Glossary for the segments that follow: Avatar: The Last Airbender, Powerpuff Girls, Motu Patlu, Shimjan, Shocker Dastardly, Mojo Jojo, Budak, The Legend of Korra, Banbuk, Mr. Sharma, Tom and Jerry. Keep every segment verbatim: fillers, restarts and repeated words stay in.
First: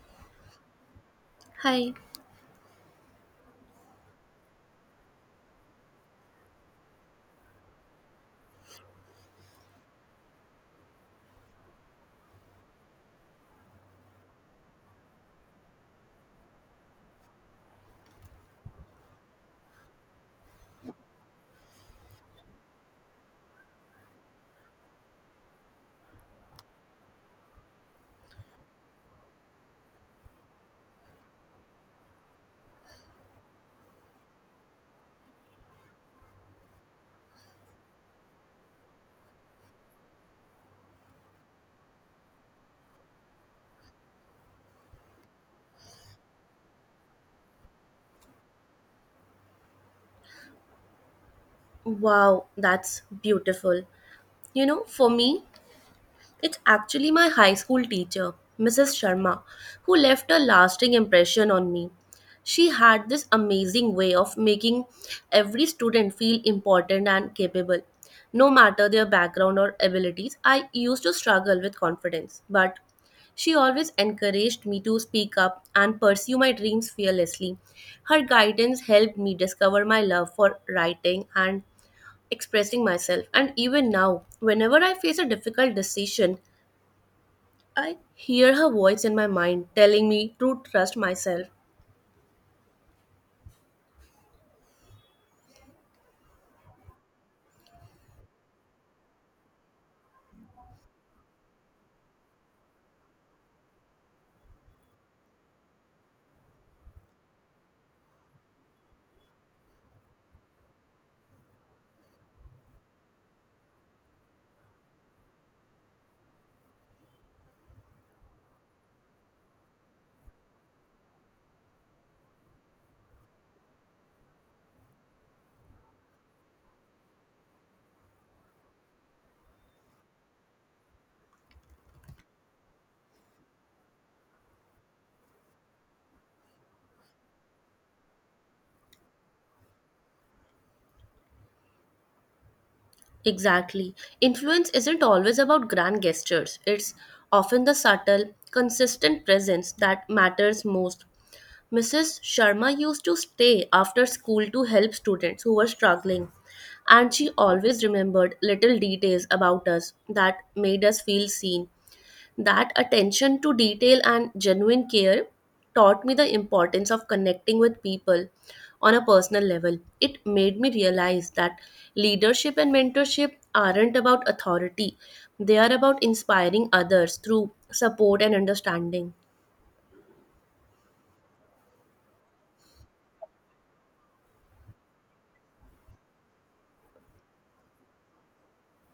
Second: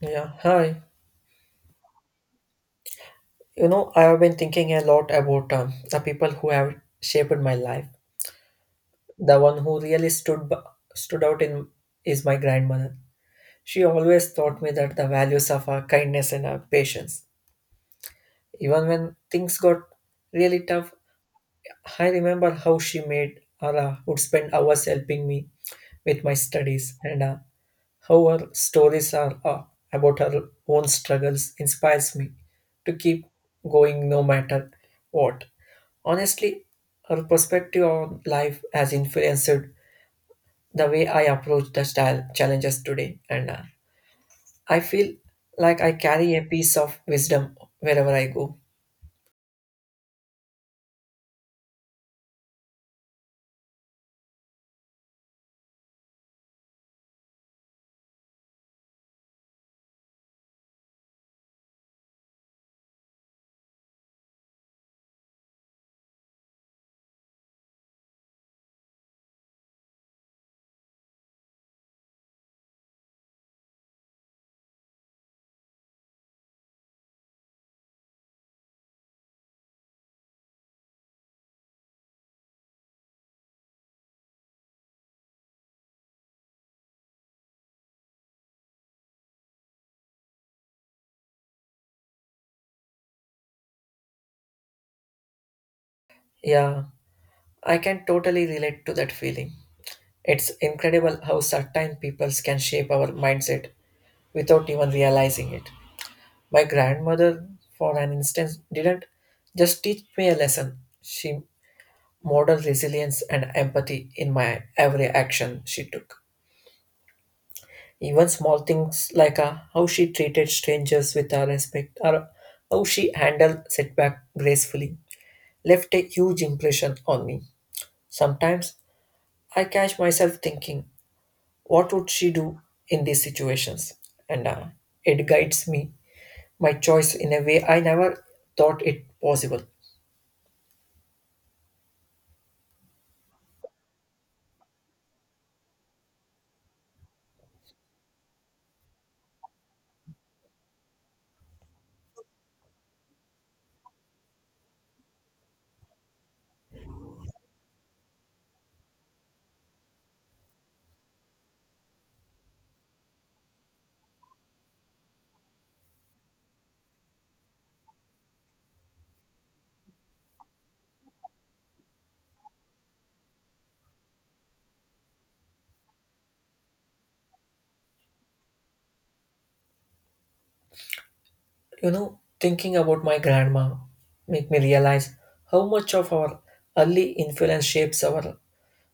Yeah, hi. Hi. You know, I have been thinking a lot about um, the people who have shaped my life. The one who really stood b- stood out in is my grandmother. She always taught me that the values of our kindness and our patience. Even when things got really tough, I remember how she made or uh, would spend hours helping me with my studies, and uh, how her stories are uh, about her own struggles inspires me to keep going no matter what. Honestly, her perspective on life has influenced the way I approach the style challenges today, and uh, I feel like I carry a piece of wisdom wherever I go. Wow, that's beautiful. You know, for me, it's actually my high school teacher, missus Sharma, who left a lasting impression on me. She had this amazing way of making every student feel important and capable. No matter their background or abilities, I used to struggle with confidence, but she always encouraged me to speak up and pursue my dreams fearlessly. Her guidance helped me discover my love for writing and expressing myself. And even now, whenever I face a difficult decision, I hear her voice in my mind telling me to trust myself. Yeah, I can totally relate to that feeling. It's incredible how certain peoples can shape our mindset without even realizing it. My grandmother, for an instance, didn't just teach me a lesson. She modeled resilience and empathy in my every action she took. Even small things like uh, how she treated strangers with uh, respect or how she handled setback gracefully left a huge impression on me. Sometimes I catch myself thinking, what would she do in these situations? And uh, It guides me, my choice in a way I never thought it possible. Exactly. Influence isn't always about grand gestures, it's often the subtle, consistent presence that matters most. missus Sharma used to stay after school to help students who were struggling, and she always remembered little details about us that made us feel seen. That attention to detail and genuine care taught me the importance of connecting with people on a personal level. It made me realize that leadership and mentorship aren't about authority, they are about inspiring others through support and understanding. You know, thinking about my grandma make me realize how much of our early influence shapes our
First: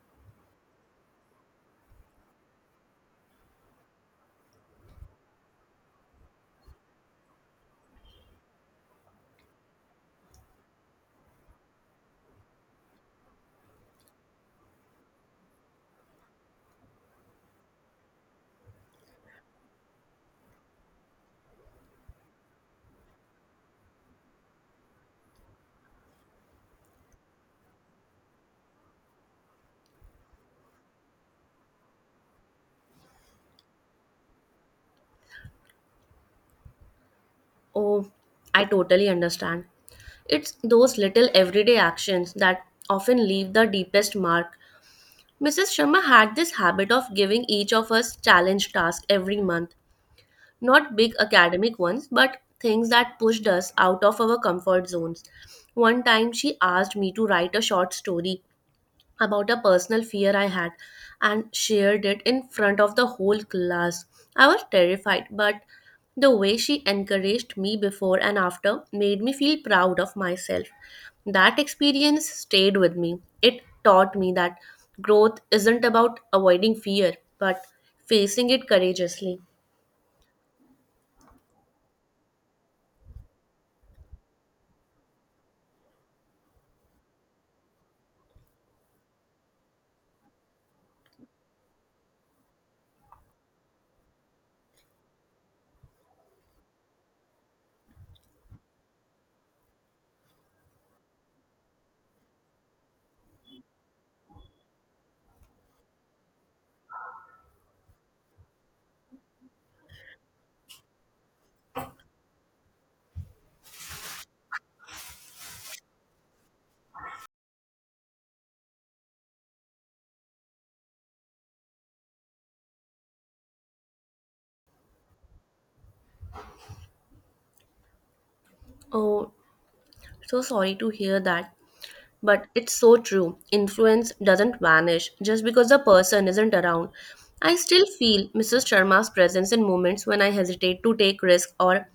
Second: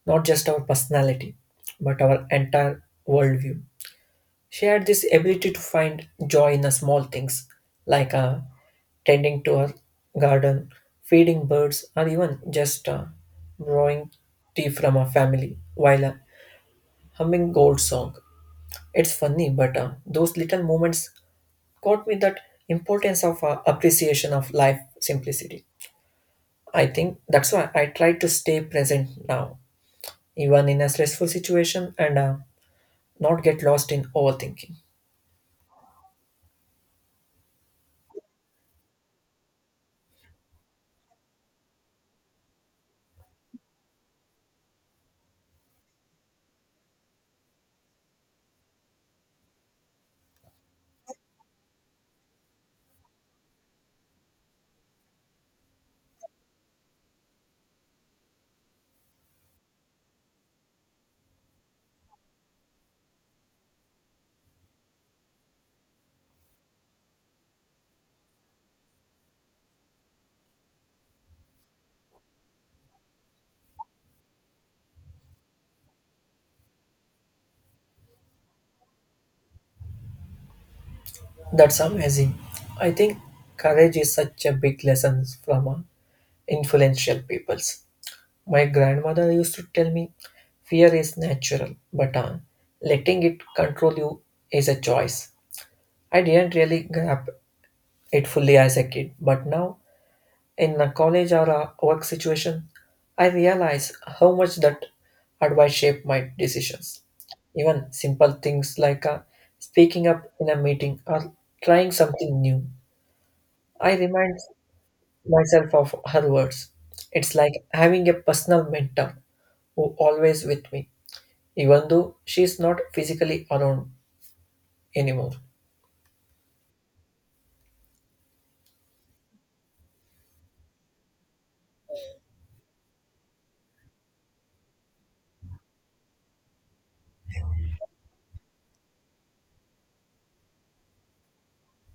not just our personality, but our entire worldview. She had this ability to find joy in the small things, like uh, tending to her garden, feeding birds, or even just uh, drawing tea from her family while uh, humming gold song. It's funny, but uh, those little moments taught me that importance of uh, appreciation of life simplicity. I think that's why I try to stay present now, even in a stressful situation and uh, not get lost in overthinking. Oh, I totally understand. It's those little everyday actions that often leave the deepest mark. missus Sharma had this habit of giving each of us challenge tasks every month, not big academic ones, but things that pushed us out of our comfort zones. One time she asked me to write a short story about a personal fear I had and shared it in front of the whole class. I was terrified, but the way she encouraged me before and after made me feel proud of myself. That experience stayed with me. It taught me that growth isn't about avoiding fear, but facing it courageously. That's amazing. I think courage is such a big lesson from uh, influential peoples. My grandmother used to tell me, fear is natural, but uh, letting it control you is a choice. I didn't really grasp it fully as a kid, but now in a college or a work situation, I realize how much that advice shaped my decisions. Even simple things like uh, speaking up in a meeting or trying something new. I remind myself of her words. It's like having a personal mentor who always with me, even though she is not physically around anymore. Oh, so sorry to hear that, but it's so true. Influence doesn't vanish just because the person isn't around. I still feel missus Sharma's presence in moments when I hesitate to take risks or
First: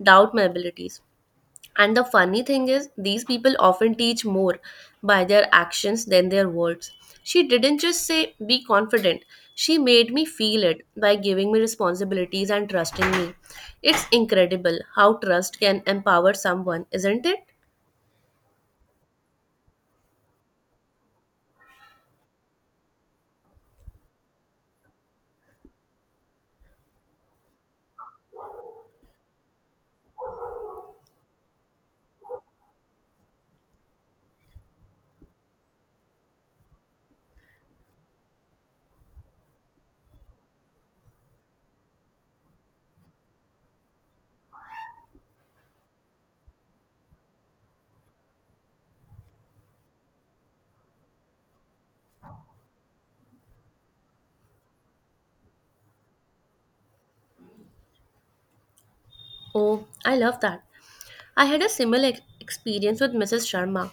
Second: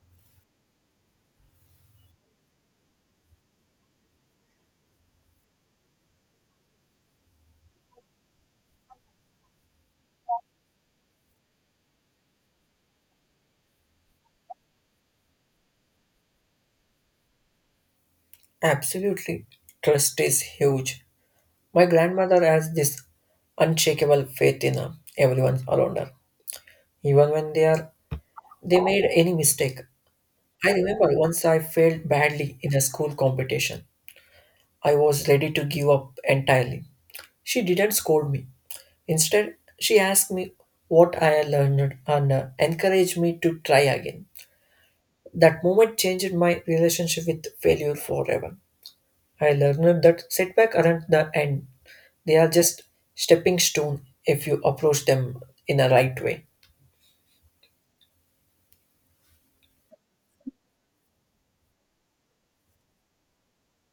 doubt my abilities. And the funny thing is, these people often teach more by their actions than their words. She didn't just say, be confident. She made me feel it by giving me responsibilities and trusting me. It's incredible how trust can empower someone, isn't it? Absolutely, trust is huge. My grandmother has this unshakable faith in her, everyone around her, even when they are they made any mistake. I remember once I failed badly in a school competition. I was ready to give up entirely. She didn't scold me. Instead, she asked me what I had learned and uh, encouraged me to try again. That moment changed my relationship with failure forever. I learned that setbacks aren't the end, they are just stepping stone if you approach them in the right way. Oh, I love that. I had a similar ex- experience with missus Sharma.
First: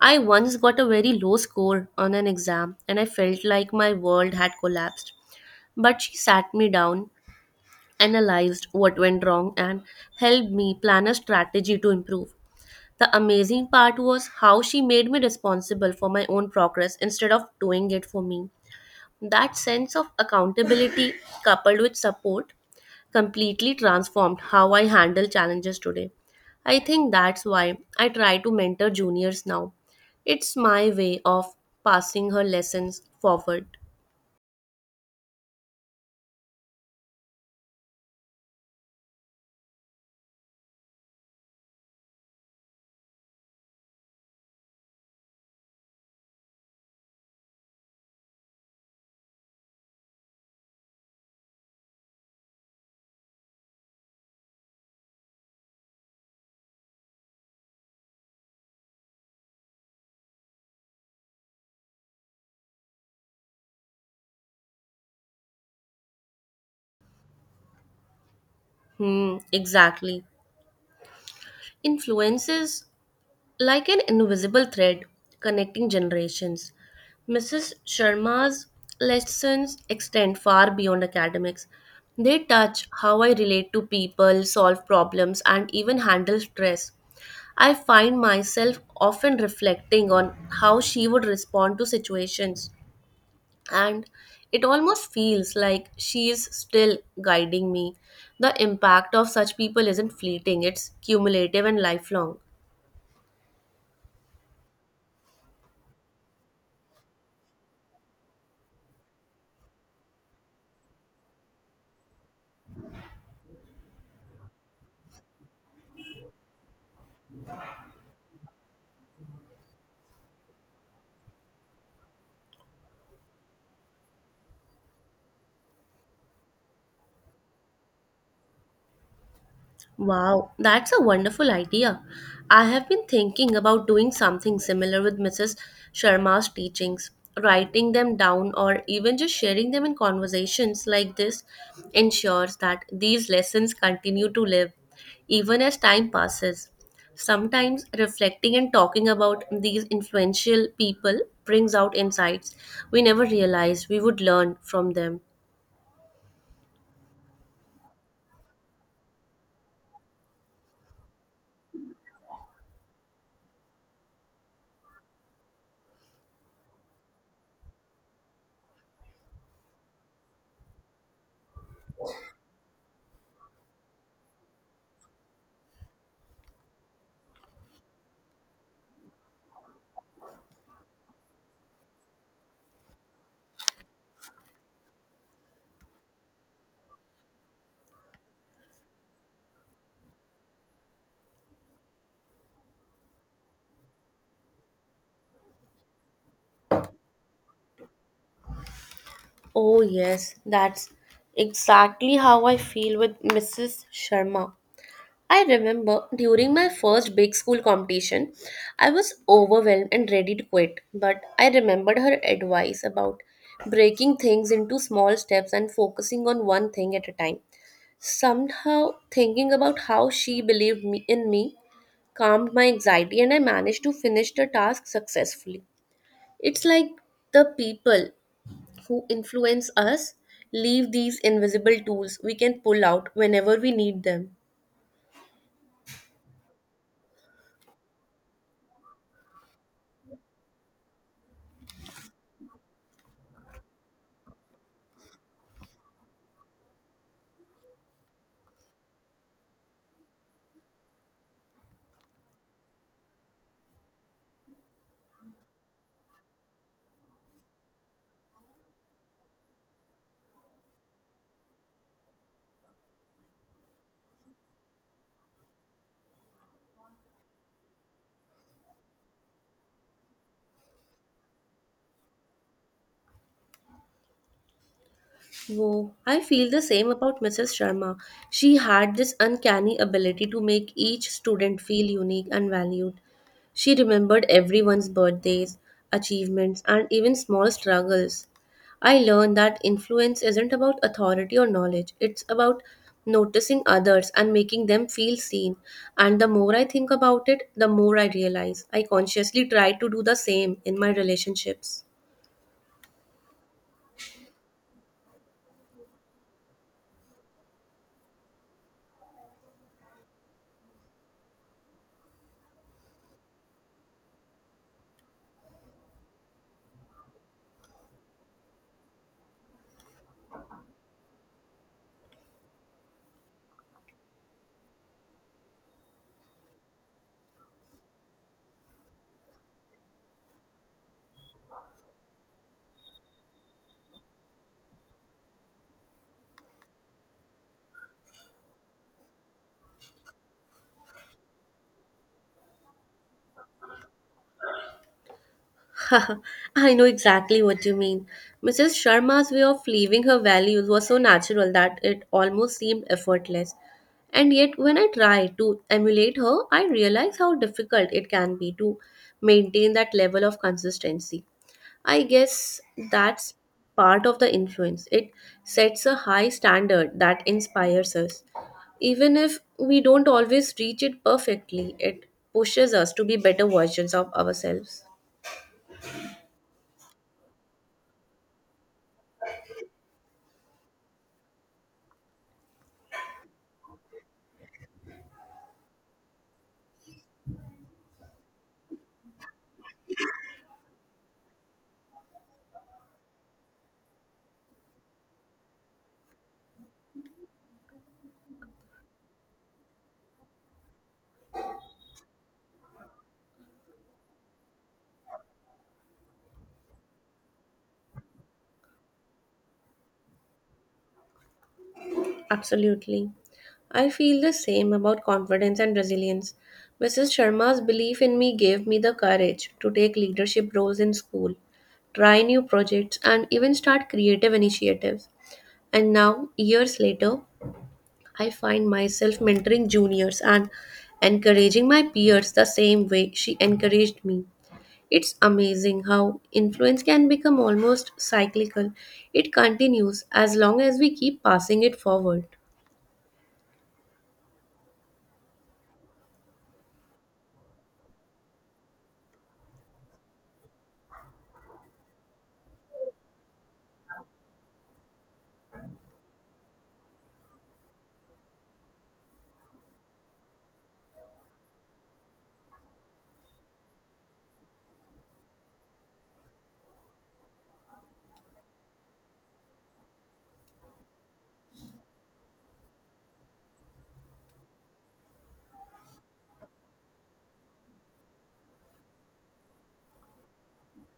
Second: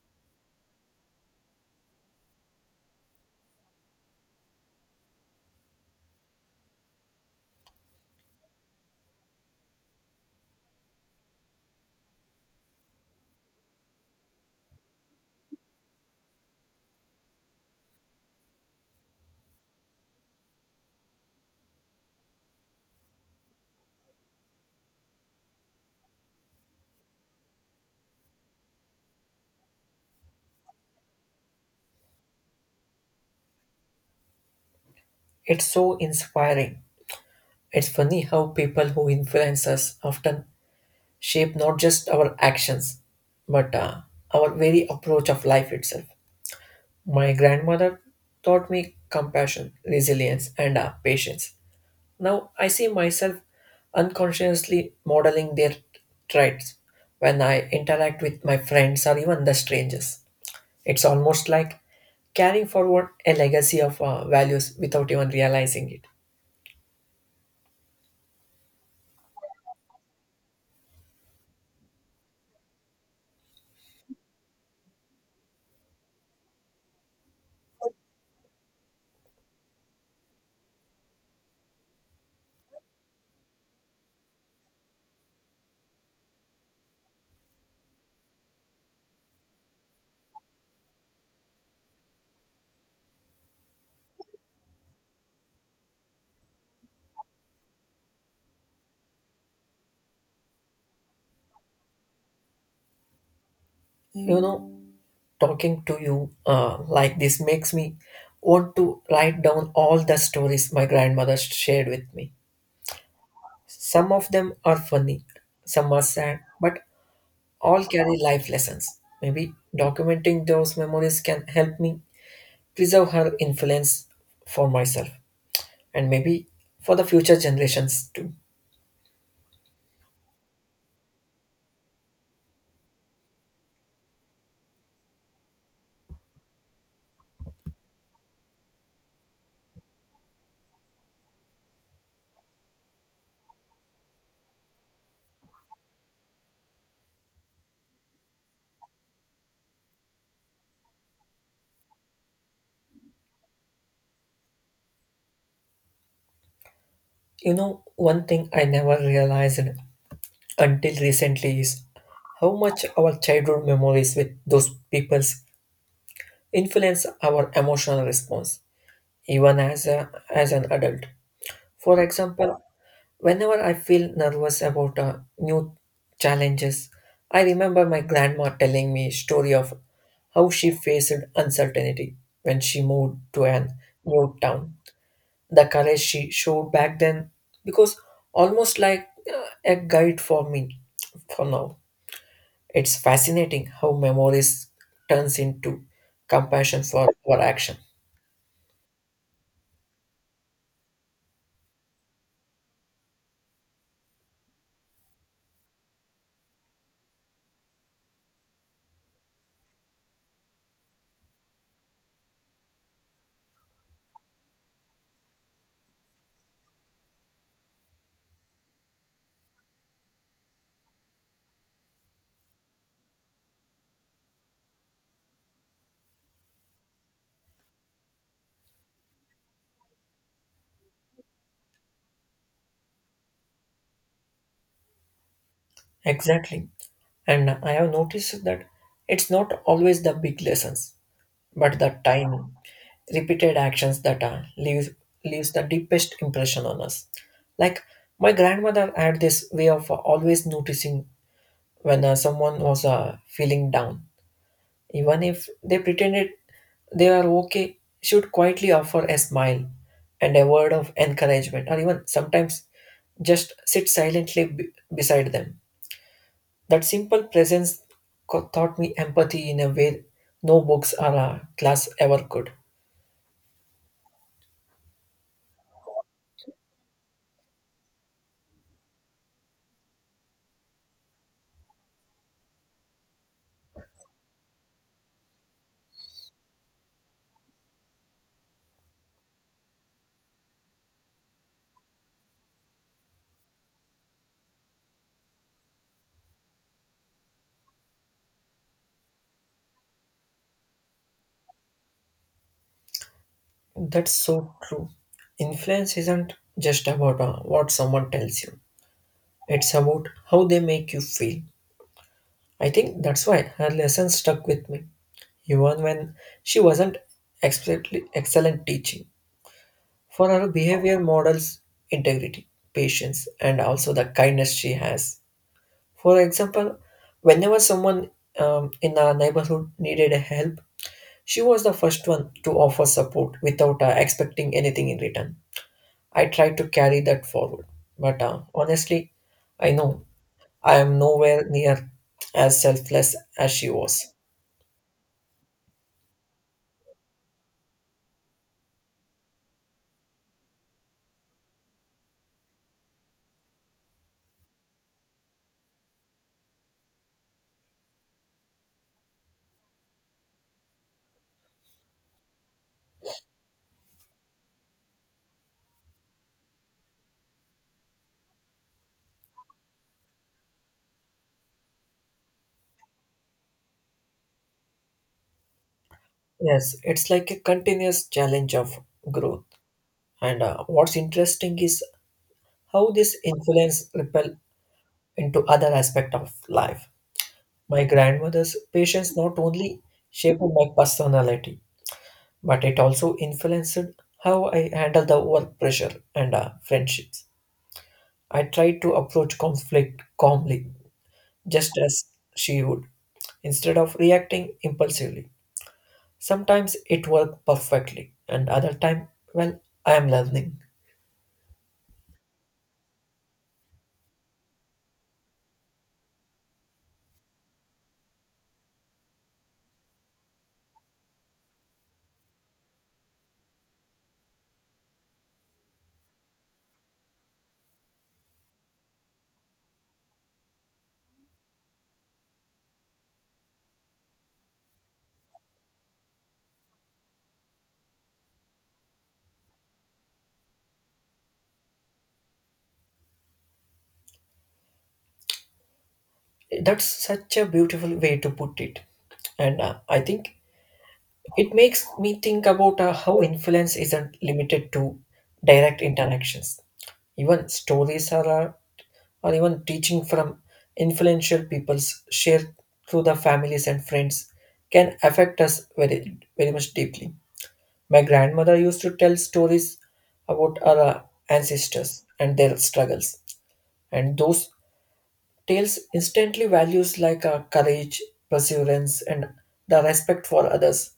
I once got a very low score on an exam and I felt like my world had collapsed. But she sat me down, analyzed what went wrong, and helped me plan a strategy to improve. The amazing part was how she made me responsible for my own progress instead of doing it for me. That sense of accountability coupled with support completely transformed how I handle challenges today. I think that's why I try to mentor juniors now. It's my way of passing her lessons forward. It's so inspiring. It's funny how people who influence us often shape not just our actions, but uh, our very approach of life itself. My grandmother taught me compassion, resilience, and uh, patience. Now I see myself unconsciously modeling their traits when I interact with my friends or even the strangers. It's almost like carrying forward a legacy of uh, values without even realizing it. Hmm, exactly. Influence is like an invisible thread connecting generations. missus Sharma's lessons extend far beyond academics. They touch how I relate to people, solve problems, and even handle stress. I find myself often reflecting on how she would respond to situations, and it almost feels like she is still guiding me. The impact of such people isn't fleeting, it's cumulative and lifelong. You know, Talking to you uh, like this makes me want to write down all the stories my grandmother shared with me. Some of them are funny, some are sad, but all carry life lessons. Maybe documenting those memories can help me preserve her influence for myself and maybe for the future generations too. Wow, that's a wonderful idea. I have been thinking about doing something similar with missus Sharma's teachings, writing them down or even just sharing them in conversations like this ensures that these lessons continue to live even as time passes. Sometimes reflecting and talking about these influential people brings out insights we never realized we would learn from them. You know, one thing I never realized until recently is how much our childhood memories with those peoples influence our emotional response, even as, a, as an adult. For example, whenever I feel nervous about uh, new challenges, I remember my grandma telling me story of how she faced uncertainty when she moved to an new town. The courage she showed back then, because almost like uh, a guide for me for now. It's fascinating how memories turns into compassion for our action. Oh, yes, that's exactly how I feel with missus Sharma. I remember during my first big school competition, I was overwhelmed and ready to quit, but I remembered her advice about breaking things into small steps and focusing on one thing at a time. Somehow, thinking about how she believed me, in me, calmed my anxiety, and I managed to finish the task successfully. It's like the people who influence us leave these invisible tools we can pull out whenever we need them. Exactly. And I have noticed that it's not always the big lessons, but the tiny, repeated actions that uh, leaves leaves the deepest impression on us. Like my grandmother had this way of always noticing when uh, someone was uh, feeling down, even if they pretended they are okay. She would quietly offer a smile and a word of encouragement, or even sometimes just sit silently b- beside them that simple presence co- taught me empathy in a way no books or a class ever could. Whoa, I feel the same about missus Sharma. She had this uncanny ability to make each student feel unique and valued. She remembered everyone's birthdays, achievements, and even small struggles. I learned that influence isn't about authority or knowledge, it's about noticing others and making them feel seen. And the more I think about it, the more I realize I consciously try to do the same in my relationships. That's so true. Influence isn't just about uh, what someone tells you, it's about how they make you feel. I think that's why her lesson stuck with me, even when she wasn't explicitly excellent teaching. For her behavior models integrity, patience, and also the kindness she has. For example, whenever someone um, in our neighborhood needed help, she was the first one to offer support without uh, expecting anything in return. I tried to carry that forward, but uh, honestly, I know I am nowhere near as selfless as she was. I know exactly what you mean. missus Sharma's way of leaving her values was so natural that it almost seemed effortless. And yet, when I try to emulate her, I realize how difficult it can be to maintain that level of consistency. I guess that's part of the influence. It sets a high standard that inspires us. Even if we don't always reach it perfectly, it pushes us to be better versions of ourselves. Yes, it's like a continuous challenge of growth. And uh, What's interesting is how this influence ripple into other aspect of life. My grandmother's patience not only shaped my personality, but it also influenced how I handle the work pressure and uh, friendships. I tried to approach conflict calmly, just as she would, instead of reacting impulsively. Sometimes it worked perfectly, and other time, well, I am learning. Absolutely. I feel the same about confidence and resilience. missus Sharma's belief in me gave me the courage to take leadership roles in school, try new projects, and even start creative initiatives. And now, years later, I find myself mentoring juniors and encouraging my peers the same way she encouraged me. It's amazing how influence can become almost cyclical. It continues as long as we keep passing it forward. That's such a beautiful way to put it, and uh, I think it makes me think about uh, how influence isn't limited to direct interactions. Even stories are, uh, or even teaching from influential peoples shared through the families and friends can affect us very, very much deeply. My grandmother used to tell stories about our uh, ancestors and their struggles, and those tales instantly values like uh, courage, perseverance, and the respect for others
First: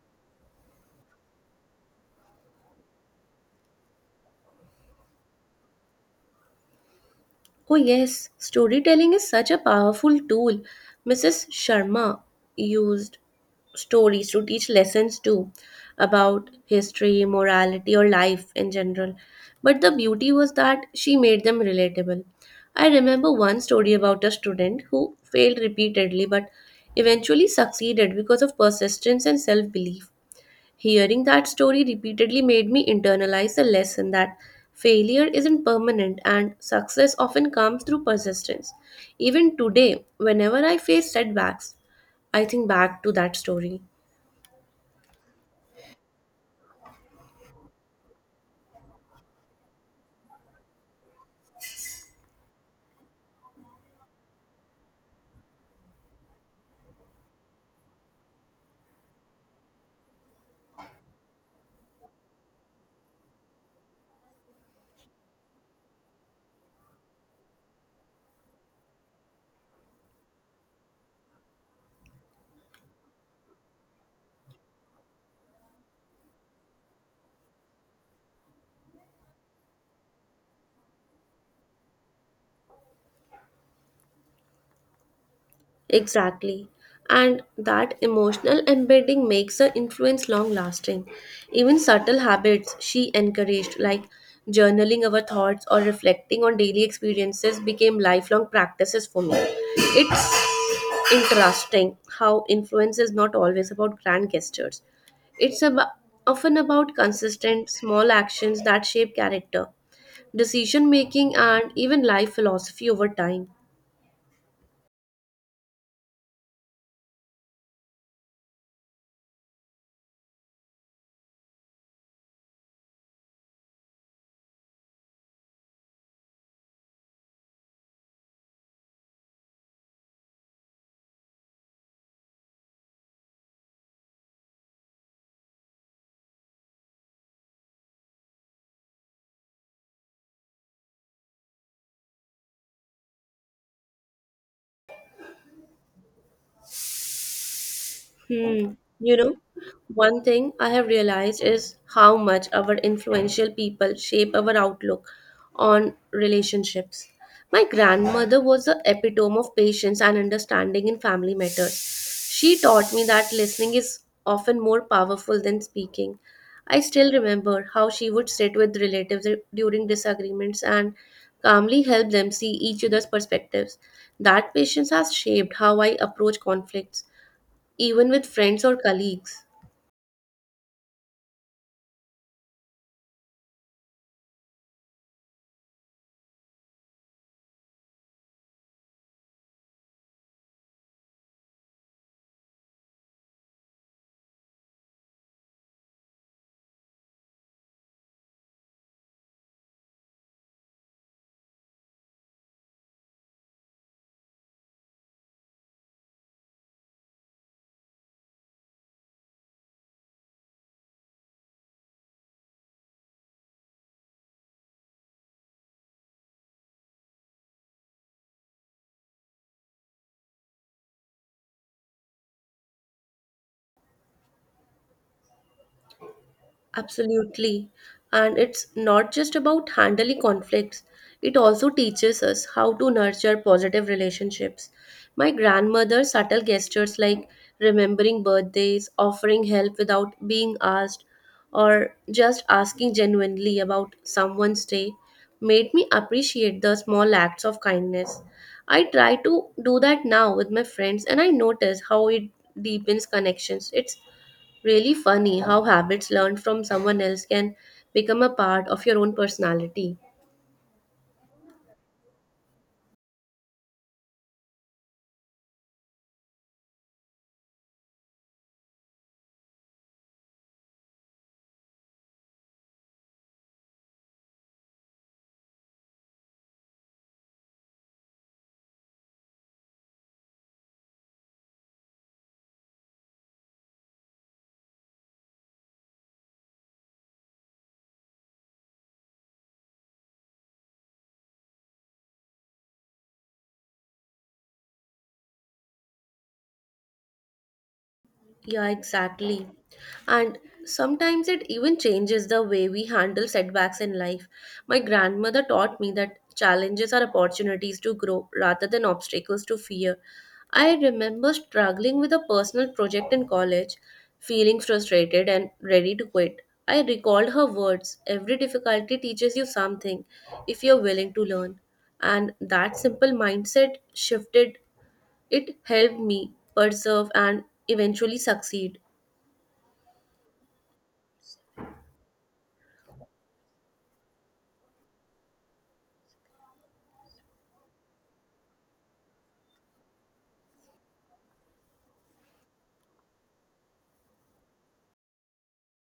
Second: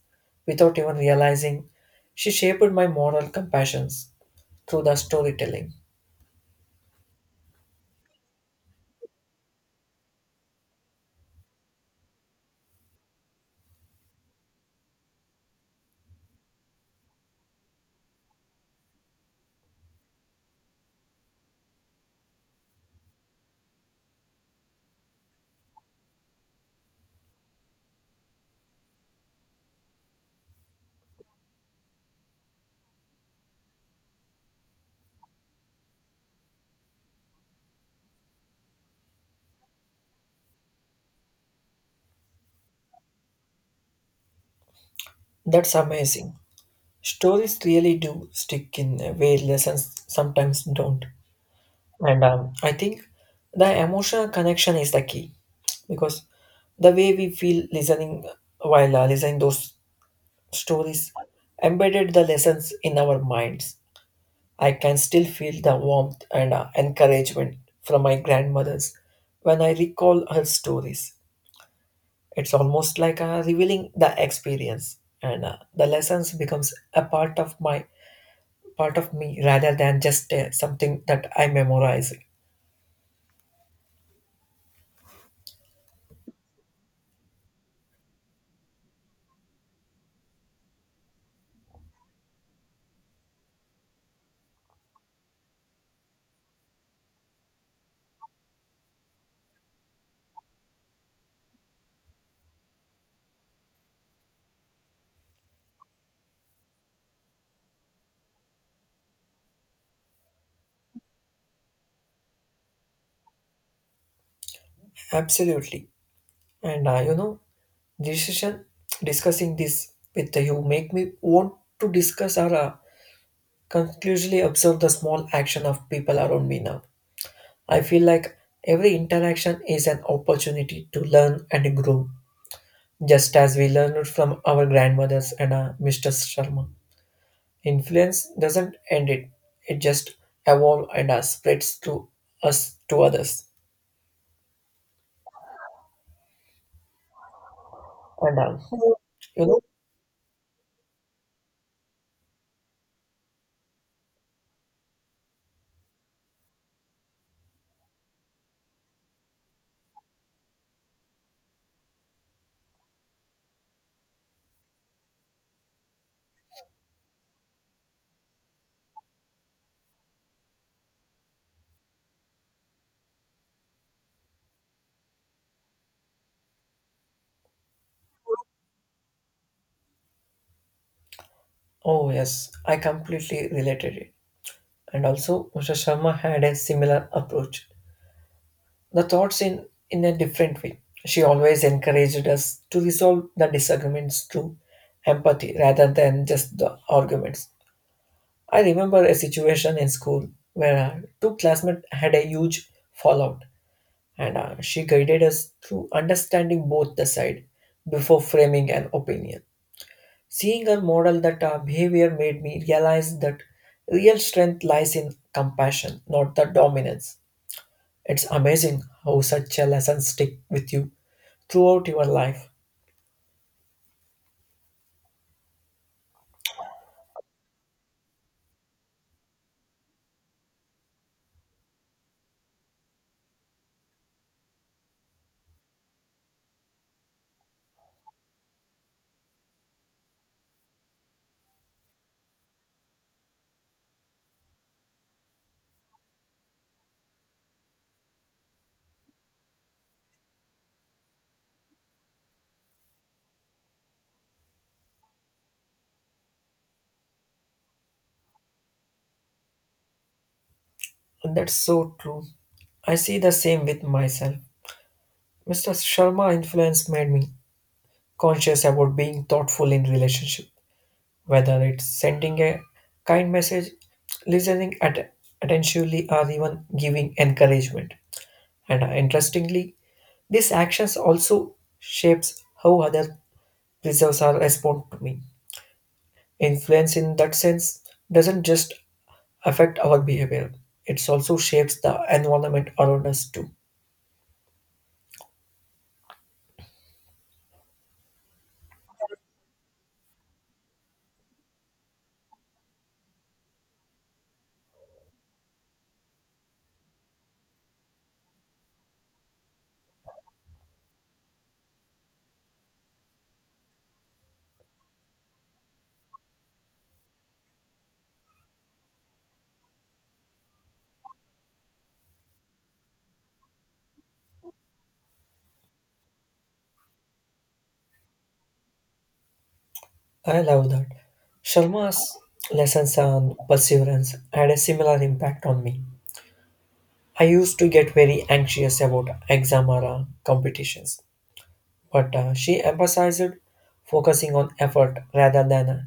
without even realizing she shaped my moral compassions through the storytelling. Oh, yes, storytelling is such a powerful tool. missus Sharma used stories to teach lessons too, about history, morality, or life in general. But the beauty was that she made them relatable. I remember one story about a student who failed repeatedly but eventually succeeded because of persistence and self belief. Hearing that story repeatedly made me internalize the lesson that failure isn't permanent and success often comes through persistence. Even today, whenever I face setbacks, I think back to that story. That's amazing. Stories really do stick in a way lessons sometimes don't. And um, I think the emotional connection is the key because the way we feel listening while uh, listening those stories embedded the lessons in our minds. I can still feel the warmth and uh, encouragement from my grandmother's when I recall her stories. It's almost like uh, revealing the experience, and uh, the lessons becomes a part of my part of me rather than just uh, something that I memorize. Exactly. And that emotional embedding makes the influence long lasting. Even subtle habits she encouraged, like journaling our thoughts or reflecting on daily experiences, became lifelong practices for me. It's interesting how influence is not always about grand gestures, it's about, often about consistent, small actions that shape character, decision making, and even life philosophy over time. Absolutely, and uh, you know, decision discussing this with you make me want to discuss or uh, conclusively observe the small action of people around me now. I feel like every interaction is an opportunity to learn and grow, just as we learned from our grandmothers and uh, mister Sharma. Influence doesn't end it; it just evolves and uh, spreads to us to others. And uh, Hmm. You know, you know, one thing I have realized is how much our influential people shape our outlook on relationships. My grandmother was the epitome of patience and understanding in family matters. She taught me that listening is often more powerful than speaking. I still remember how she would sit with relatives during disagreements and calmly help them see each other's perspectives. That patience has shaped how I approach conflicts even with friends or colleagues. oh yes, I completely related it. And also, mister Sharma had a similar approach. The thoughts in in a different way, she always encouraged us to resolve the disagreements through empathy rather than just the arguments. I remember a situation in school where uh, two classmates had a huge fallout, and uh, she guided us through understanding both the side before framing an opinion. Seeing her model that uh, behavior made me realize that real strength lies in compassion, not the dominance. It's amazing how such a lesson stick with you throughout your life. Absolutely. And it's not just about handling conflicts, it also teaches us how to nurture positive relationships. My grandmother's subtle gestures, like remembering birthdays, offering help without being asked, or just asking genuinely about someone's day, made me appreciate the small acts of kindness. I try to do that now with my friends and I notice how it deepens connections. It's really funny how habits learned from someone else can become a part of your own personality. And that's so true. I see the same with myself. mister Sharma influence made me conscious about being thoughtful in relationship, whether it's sending a kind message, listening at attentively, or even giving encouragement. And uh, Interestingly, these actions also shapes how other preserves or respond to me. Influence in that sense doesn't just affect our behavior. It also shapes the environment around us too. Yeah, exactly. And sometimes it even changes the way we handle setbacks in life. My grandmother taught me that challenges are opportunities to grow rather than obstacles to fear. I remember struggling with a personal project in college, feeling frustrated and ready to quit. I recalled her words: every difficulty teaches you something if you're willing to learn. And that simple mindset shifted, it helped me persevere and eventually succeed. I love that. Sharma's lessons on perseverance had a similar impact on me. I used to get very anxious about exam or uh, competitions, but uh, she emphasized focusing on effort rather than uh,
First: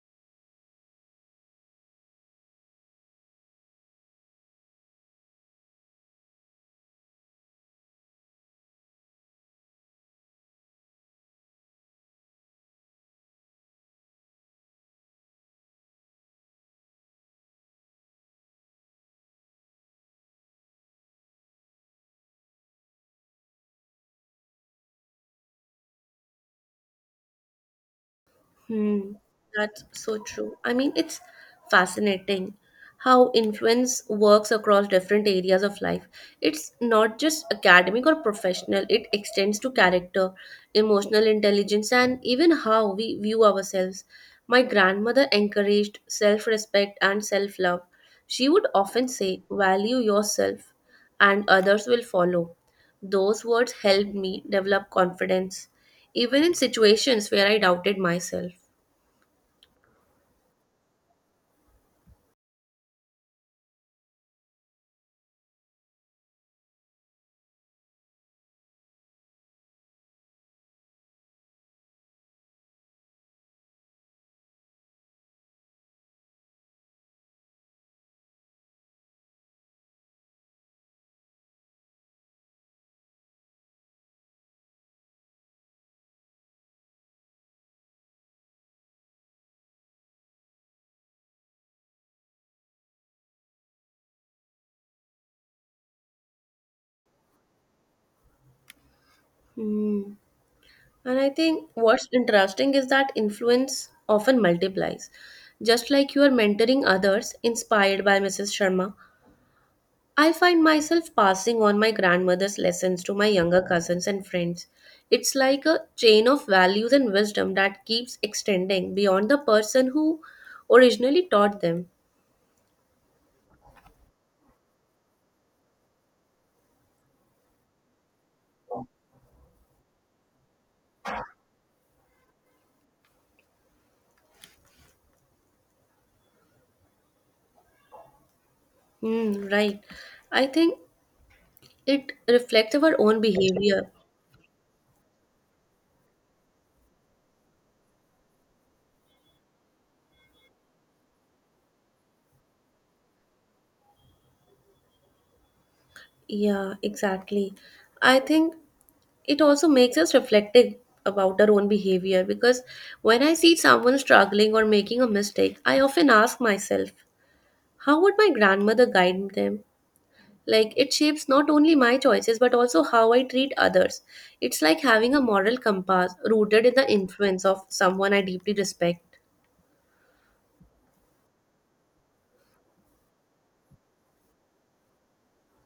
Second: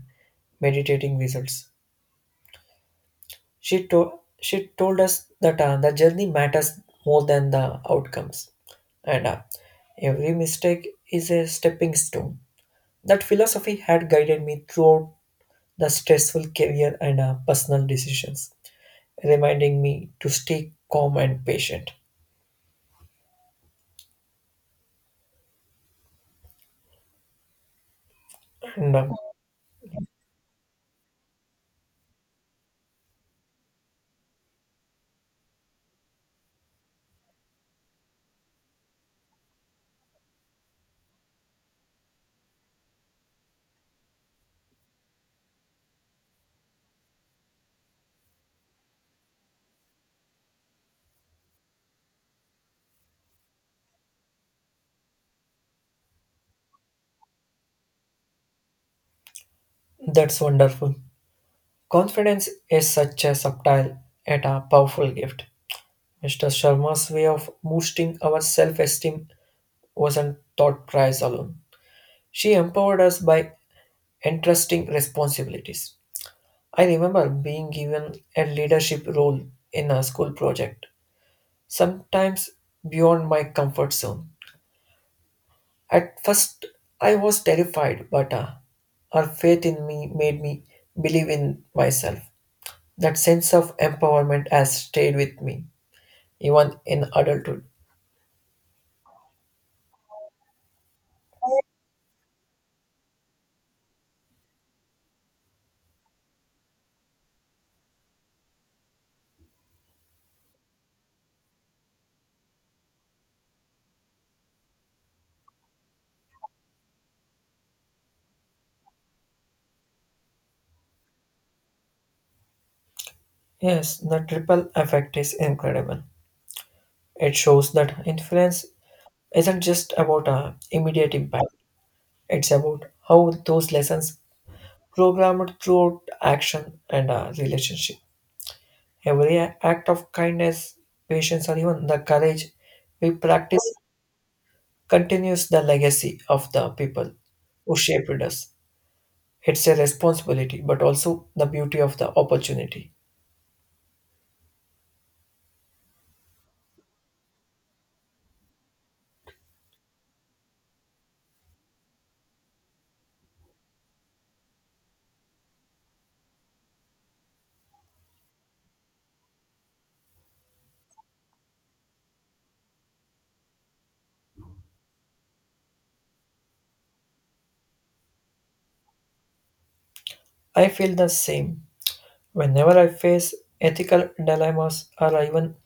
meditating results. She, to- she told us that uh, the journey matters more than the outcomes, and uh, every mistake is a stepping stone. That philosophy had guided me throughout the stressful career and uh, personal decisions, reminding me to stay calm and patient. And Hmm. um, That's so true. I mean, it's fascinating how influence works across different areas of life. It's not just academic or professional, it extends to character, emotional intelligence, and even how we view ourselves. My grandmother encouraged self respect and self love. She would often say, value yourself, and others will follow. Those words helped me develop confidence, even in situations where I doubted myself. That's wonderful. Confidence is such a subtle yet a powerful gift. mister Sharma's way of boosting our self esteem wasn't taught prize alone. She empowered us by entrusting responsibilities. I remember being given a leadership role in a school project, sometimes beyond my comfort zone. At first, I was terrified, but uh, her faith in me made me believe in myself. That sense of empowerment has stayed with me, even in adulthood. And I think what's interesting is that influence often multiplies. Just like you are mentoring others, inspired by missus Sharma, I find myself passing on my grandmother's lessons to my younger cousins and friends. It's like a chain of values and wisdom that keeps extending beyond the person who originally taught them. Yes, the triple effect is incredible. It shows that influence isn't just about uh, immediate impact, it's about how those lessons programmed throughout action and uh, relationship. Every Hmm, right. act of I think kindness, patience, or even the it courage reflects our we own practice behavior. continues the legacy of the people who shaped us. It's a responsibility, but also the beauty of the opportunity. Yeah, exactly. I think it also makes us reflective about our own behavior, because when I see someone struggling or making a mistake, I often ask myself, how would my grandmother guide them? Like, it shapes not only my choices but also how I treat others. It's like having a moral compass rooted in the influence of someone I deeply respect. I feel the same whenever I face ethical dilemmas or even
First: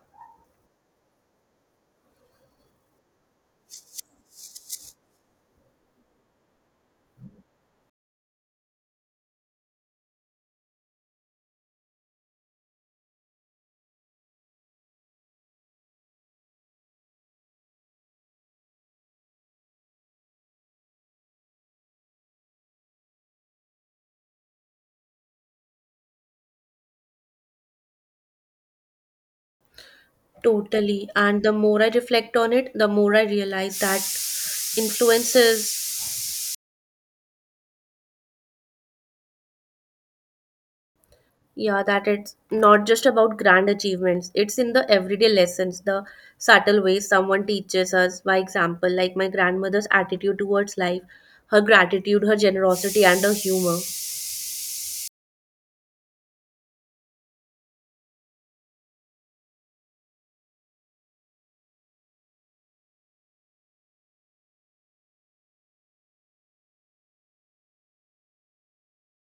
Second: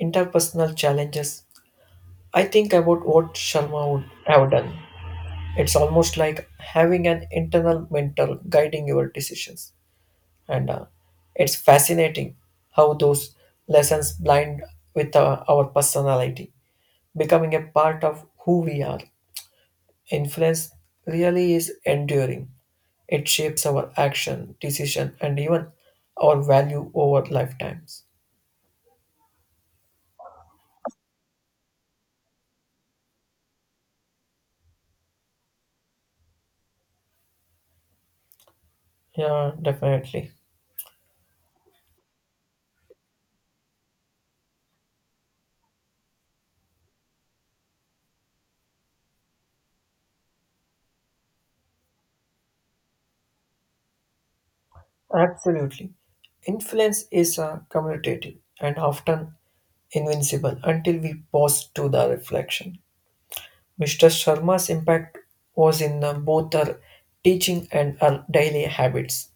interpersonal challenges. I think about what Sharma would have done. It's almost like having an internal mentor guiding your decisions. And uh, It's fascinating how those lessons blind with uh, our personality, becoming a part of who we are. Influence really is enduring. It shapes our action, decision, and even our value over lifetimes. Totally. And the more I reflect on it, the more I realize that influences, Yeah, definitely. yeah, that it's not just about grand achievements. It's in the everyday lessons, the subtle ways someone teaches us by example, like my grandmother's attitude towards life, her gratitude, her generosity, and her humor. Absolutely. Influence is uh, commutative and often invincible until we pause to the reflection. mister Sharma's impact was in uh, both her teaching and her daily habits.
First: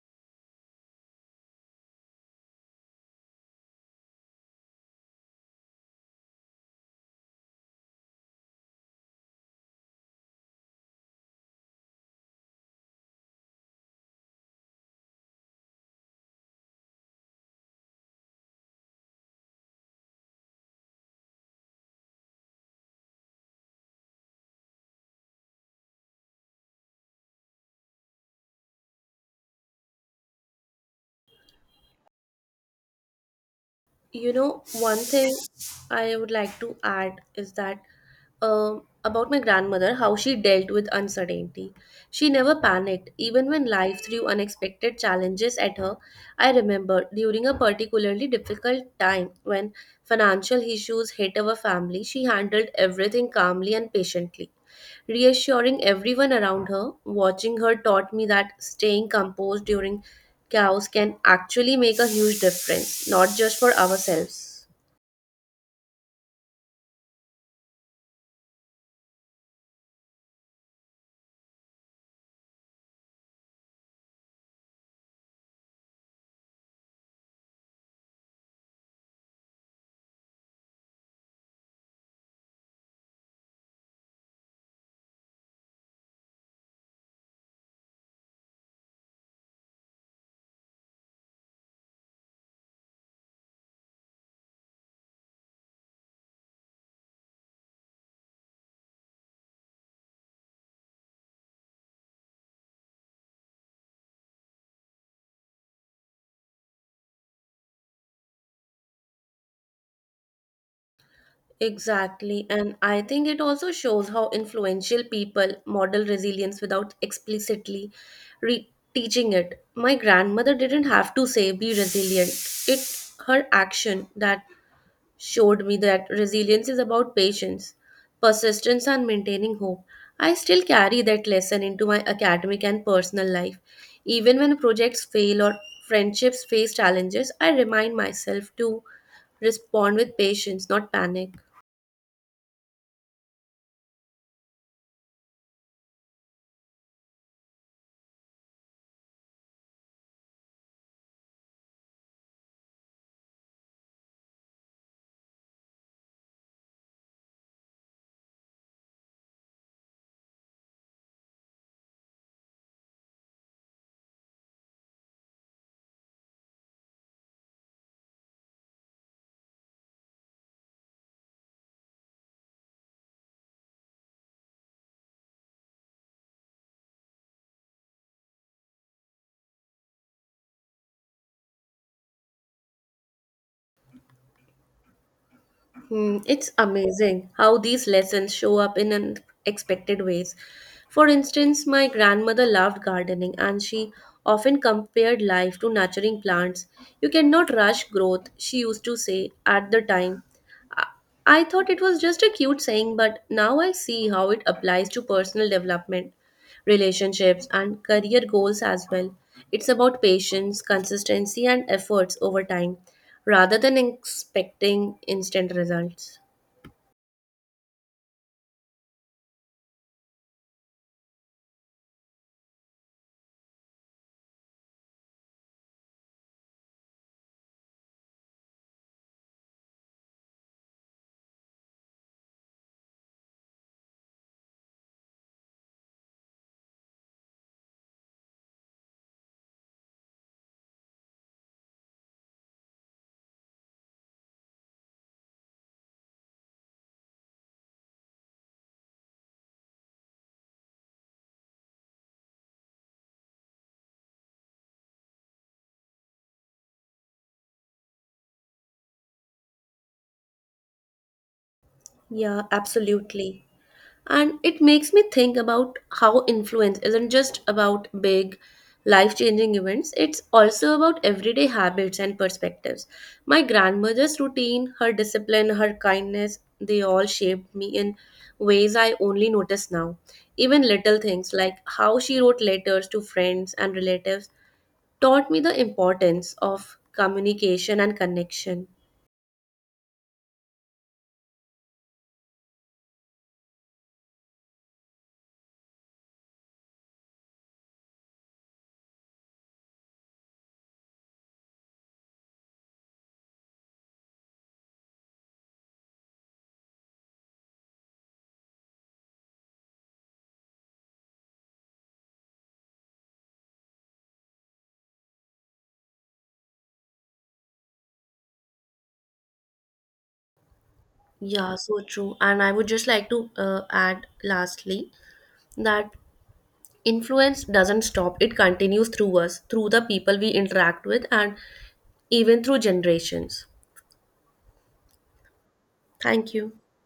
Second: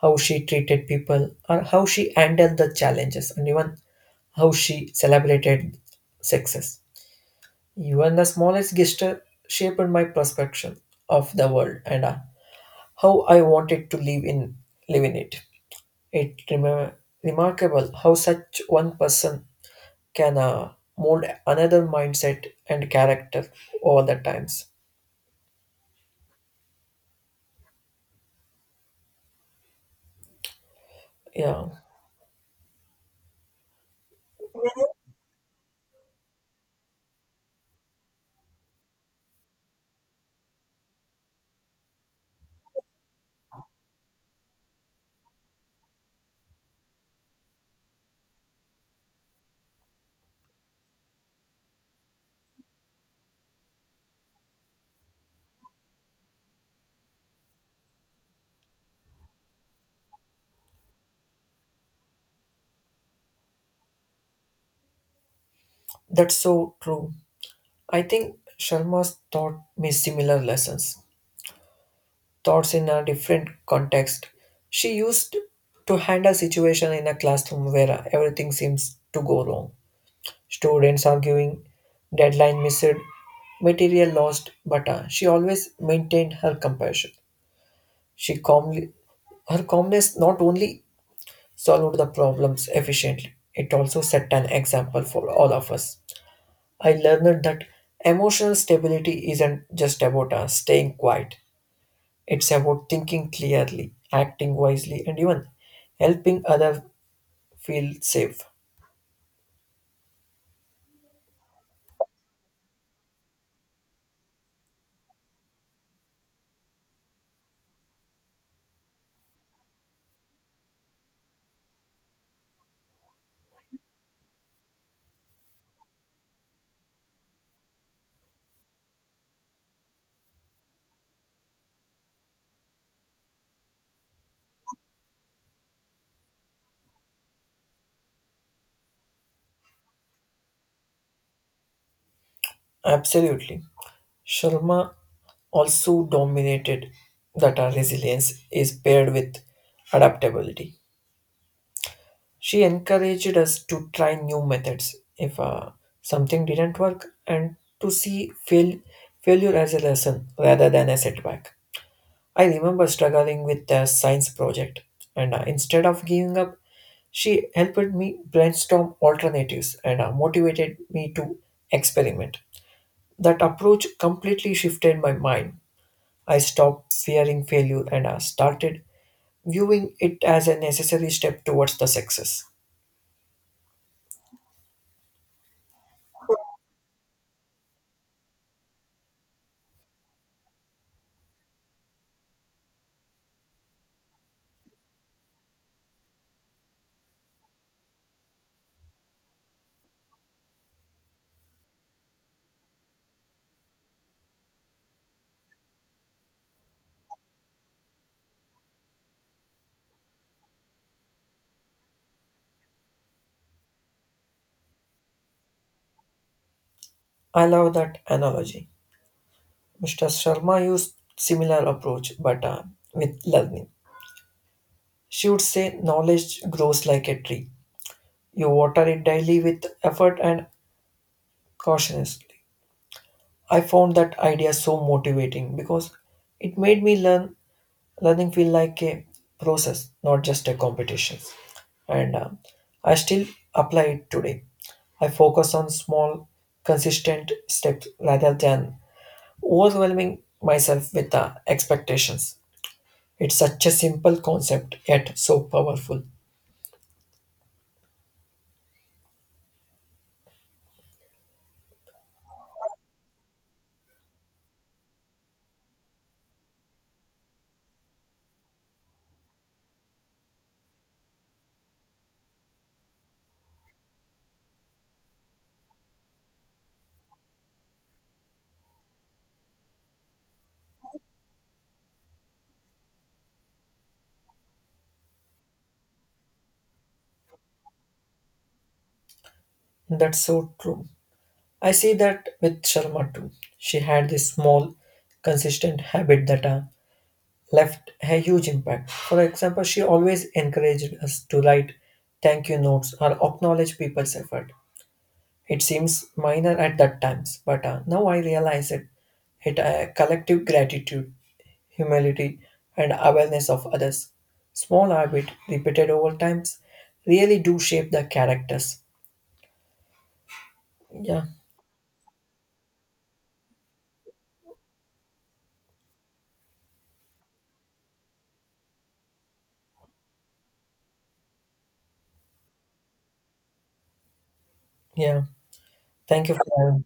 How she treated people, or how she handled the challenges, and even how she celebrated success. Even the smallest gesture shaped my perception of the world and uh, how I wanted to live in live in it. It remar- Remarkable how such one person can uh, mold another mindset and character over the times. Yeah, You know, one thing I would like to add is that, um, about my grandmother, how she dealt with uncertainty. She never panicked even when life threw unexpected challenges at her. I remember during a particularly difficult time when financial issues hit our family, she handled everything calmly and patiently, reassuring everyone around her. Watching her taught me that staying composed during chaos can actually make a huge difference, not just for ourselves. that's so true. I think Sharma's taught me similar lessons. Thoughts in a different context. She used to handle situation in a classroom where everything seems to go wrong. Students arguing, deadline missed, material lost, but uh, she always maintained her compassion. She calmly, her calmness not only solved the problems efficiently, it also set an example for all of us. I learned that emotional stability isn't just about uh, staying quiet. It's about thinking clearly, acting wisely, and even helping others feel safe. Exactly, and I think it also shows how influential people model resilience without explicitly re- teaching it. My grandmother didn't have to say, be resilient. It her action that showed me that resilience is about patience, persistence, and maintaining hope. I still carry that lesson into my academic and personal life. Even when projects fail or friendships face challenges, I remind myself to respond with patience, not panic. Absolutely. Sharma also dominated that our resilience is paired with adaptability. She encouraged us to try new methods if uh, something didn't work and to see fail, failure as a lesson rather than a setback. I remember struggling with a science project, and uh, instead of giving up, she helped me brainstorm alternatives and uh, motivated me to experiment. That approach completely shifted my mind. I stopped fearing failure and uh, started viewing it as a necessary step towards the success. Hmm, it's amazing how these lessons show up in unexpected ways. For instance, my grandmother loved gardening and she often compared life to nurturing plants. You cannot rush growth, she used to say at the time. I I thought it was just a cute saying, but now I see how it applies to personal development, relationships, and career goals as well. It's about patience, consistency, and efforts over time rather than expecting instant results. I love that analogy. mister Sharma used similar approach, but uh, with learning. She would say knowledge grows like a tree. You water it daily with effort and cautiously. I found that idea so motivating because it made me learn learning feel like a process, not just a competition. And uh, I still apply it today. I focus on small, consistent steps rather than overwhelming myself with uh, expectations. It's such a simple concept yet so powerful. Yeah, absolutely. And it makes me think about how influence isn't just about big, life changing events, it's also about everyday habits and perspectives. My grandmother's routine, her discipline, her kindness, they all shaped me in ways I only notice now. Even little things like how she wrote letters to friends and relatives taught me the importance of communication and connection. That's so true. I see that with Sharma too. She had this small, consistent habit that uh, left a huge impact. For example, she always encouraged us to write thank you notes or acknowledge people's effort. It seems minor at that times, but uh, now I realize it. It uh, collective gratitude, humility, and awareness of others. Small habit repeated over times really do shape the characters. Yeah, Yeah, so true. And I would just like to uh, add lastly that influence doesn't stop, it continues through us, through the people we interact with, and even through generations. yeah. Thank Thank you for you. having me.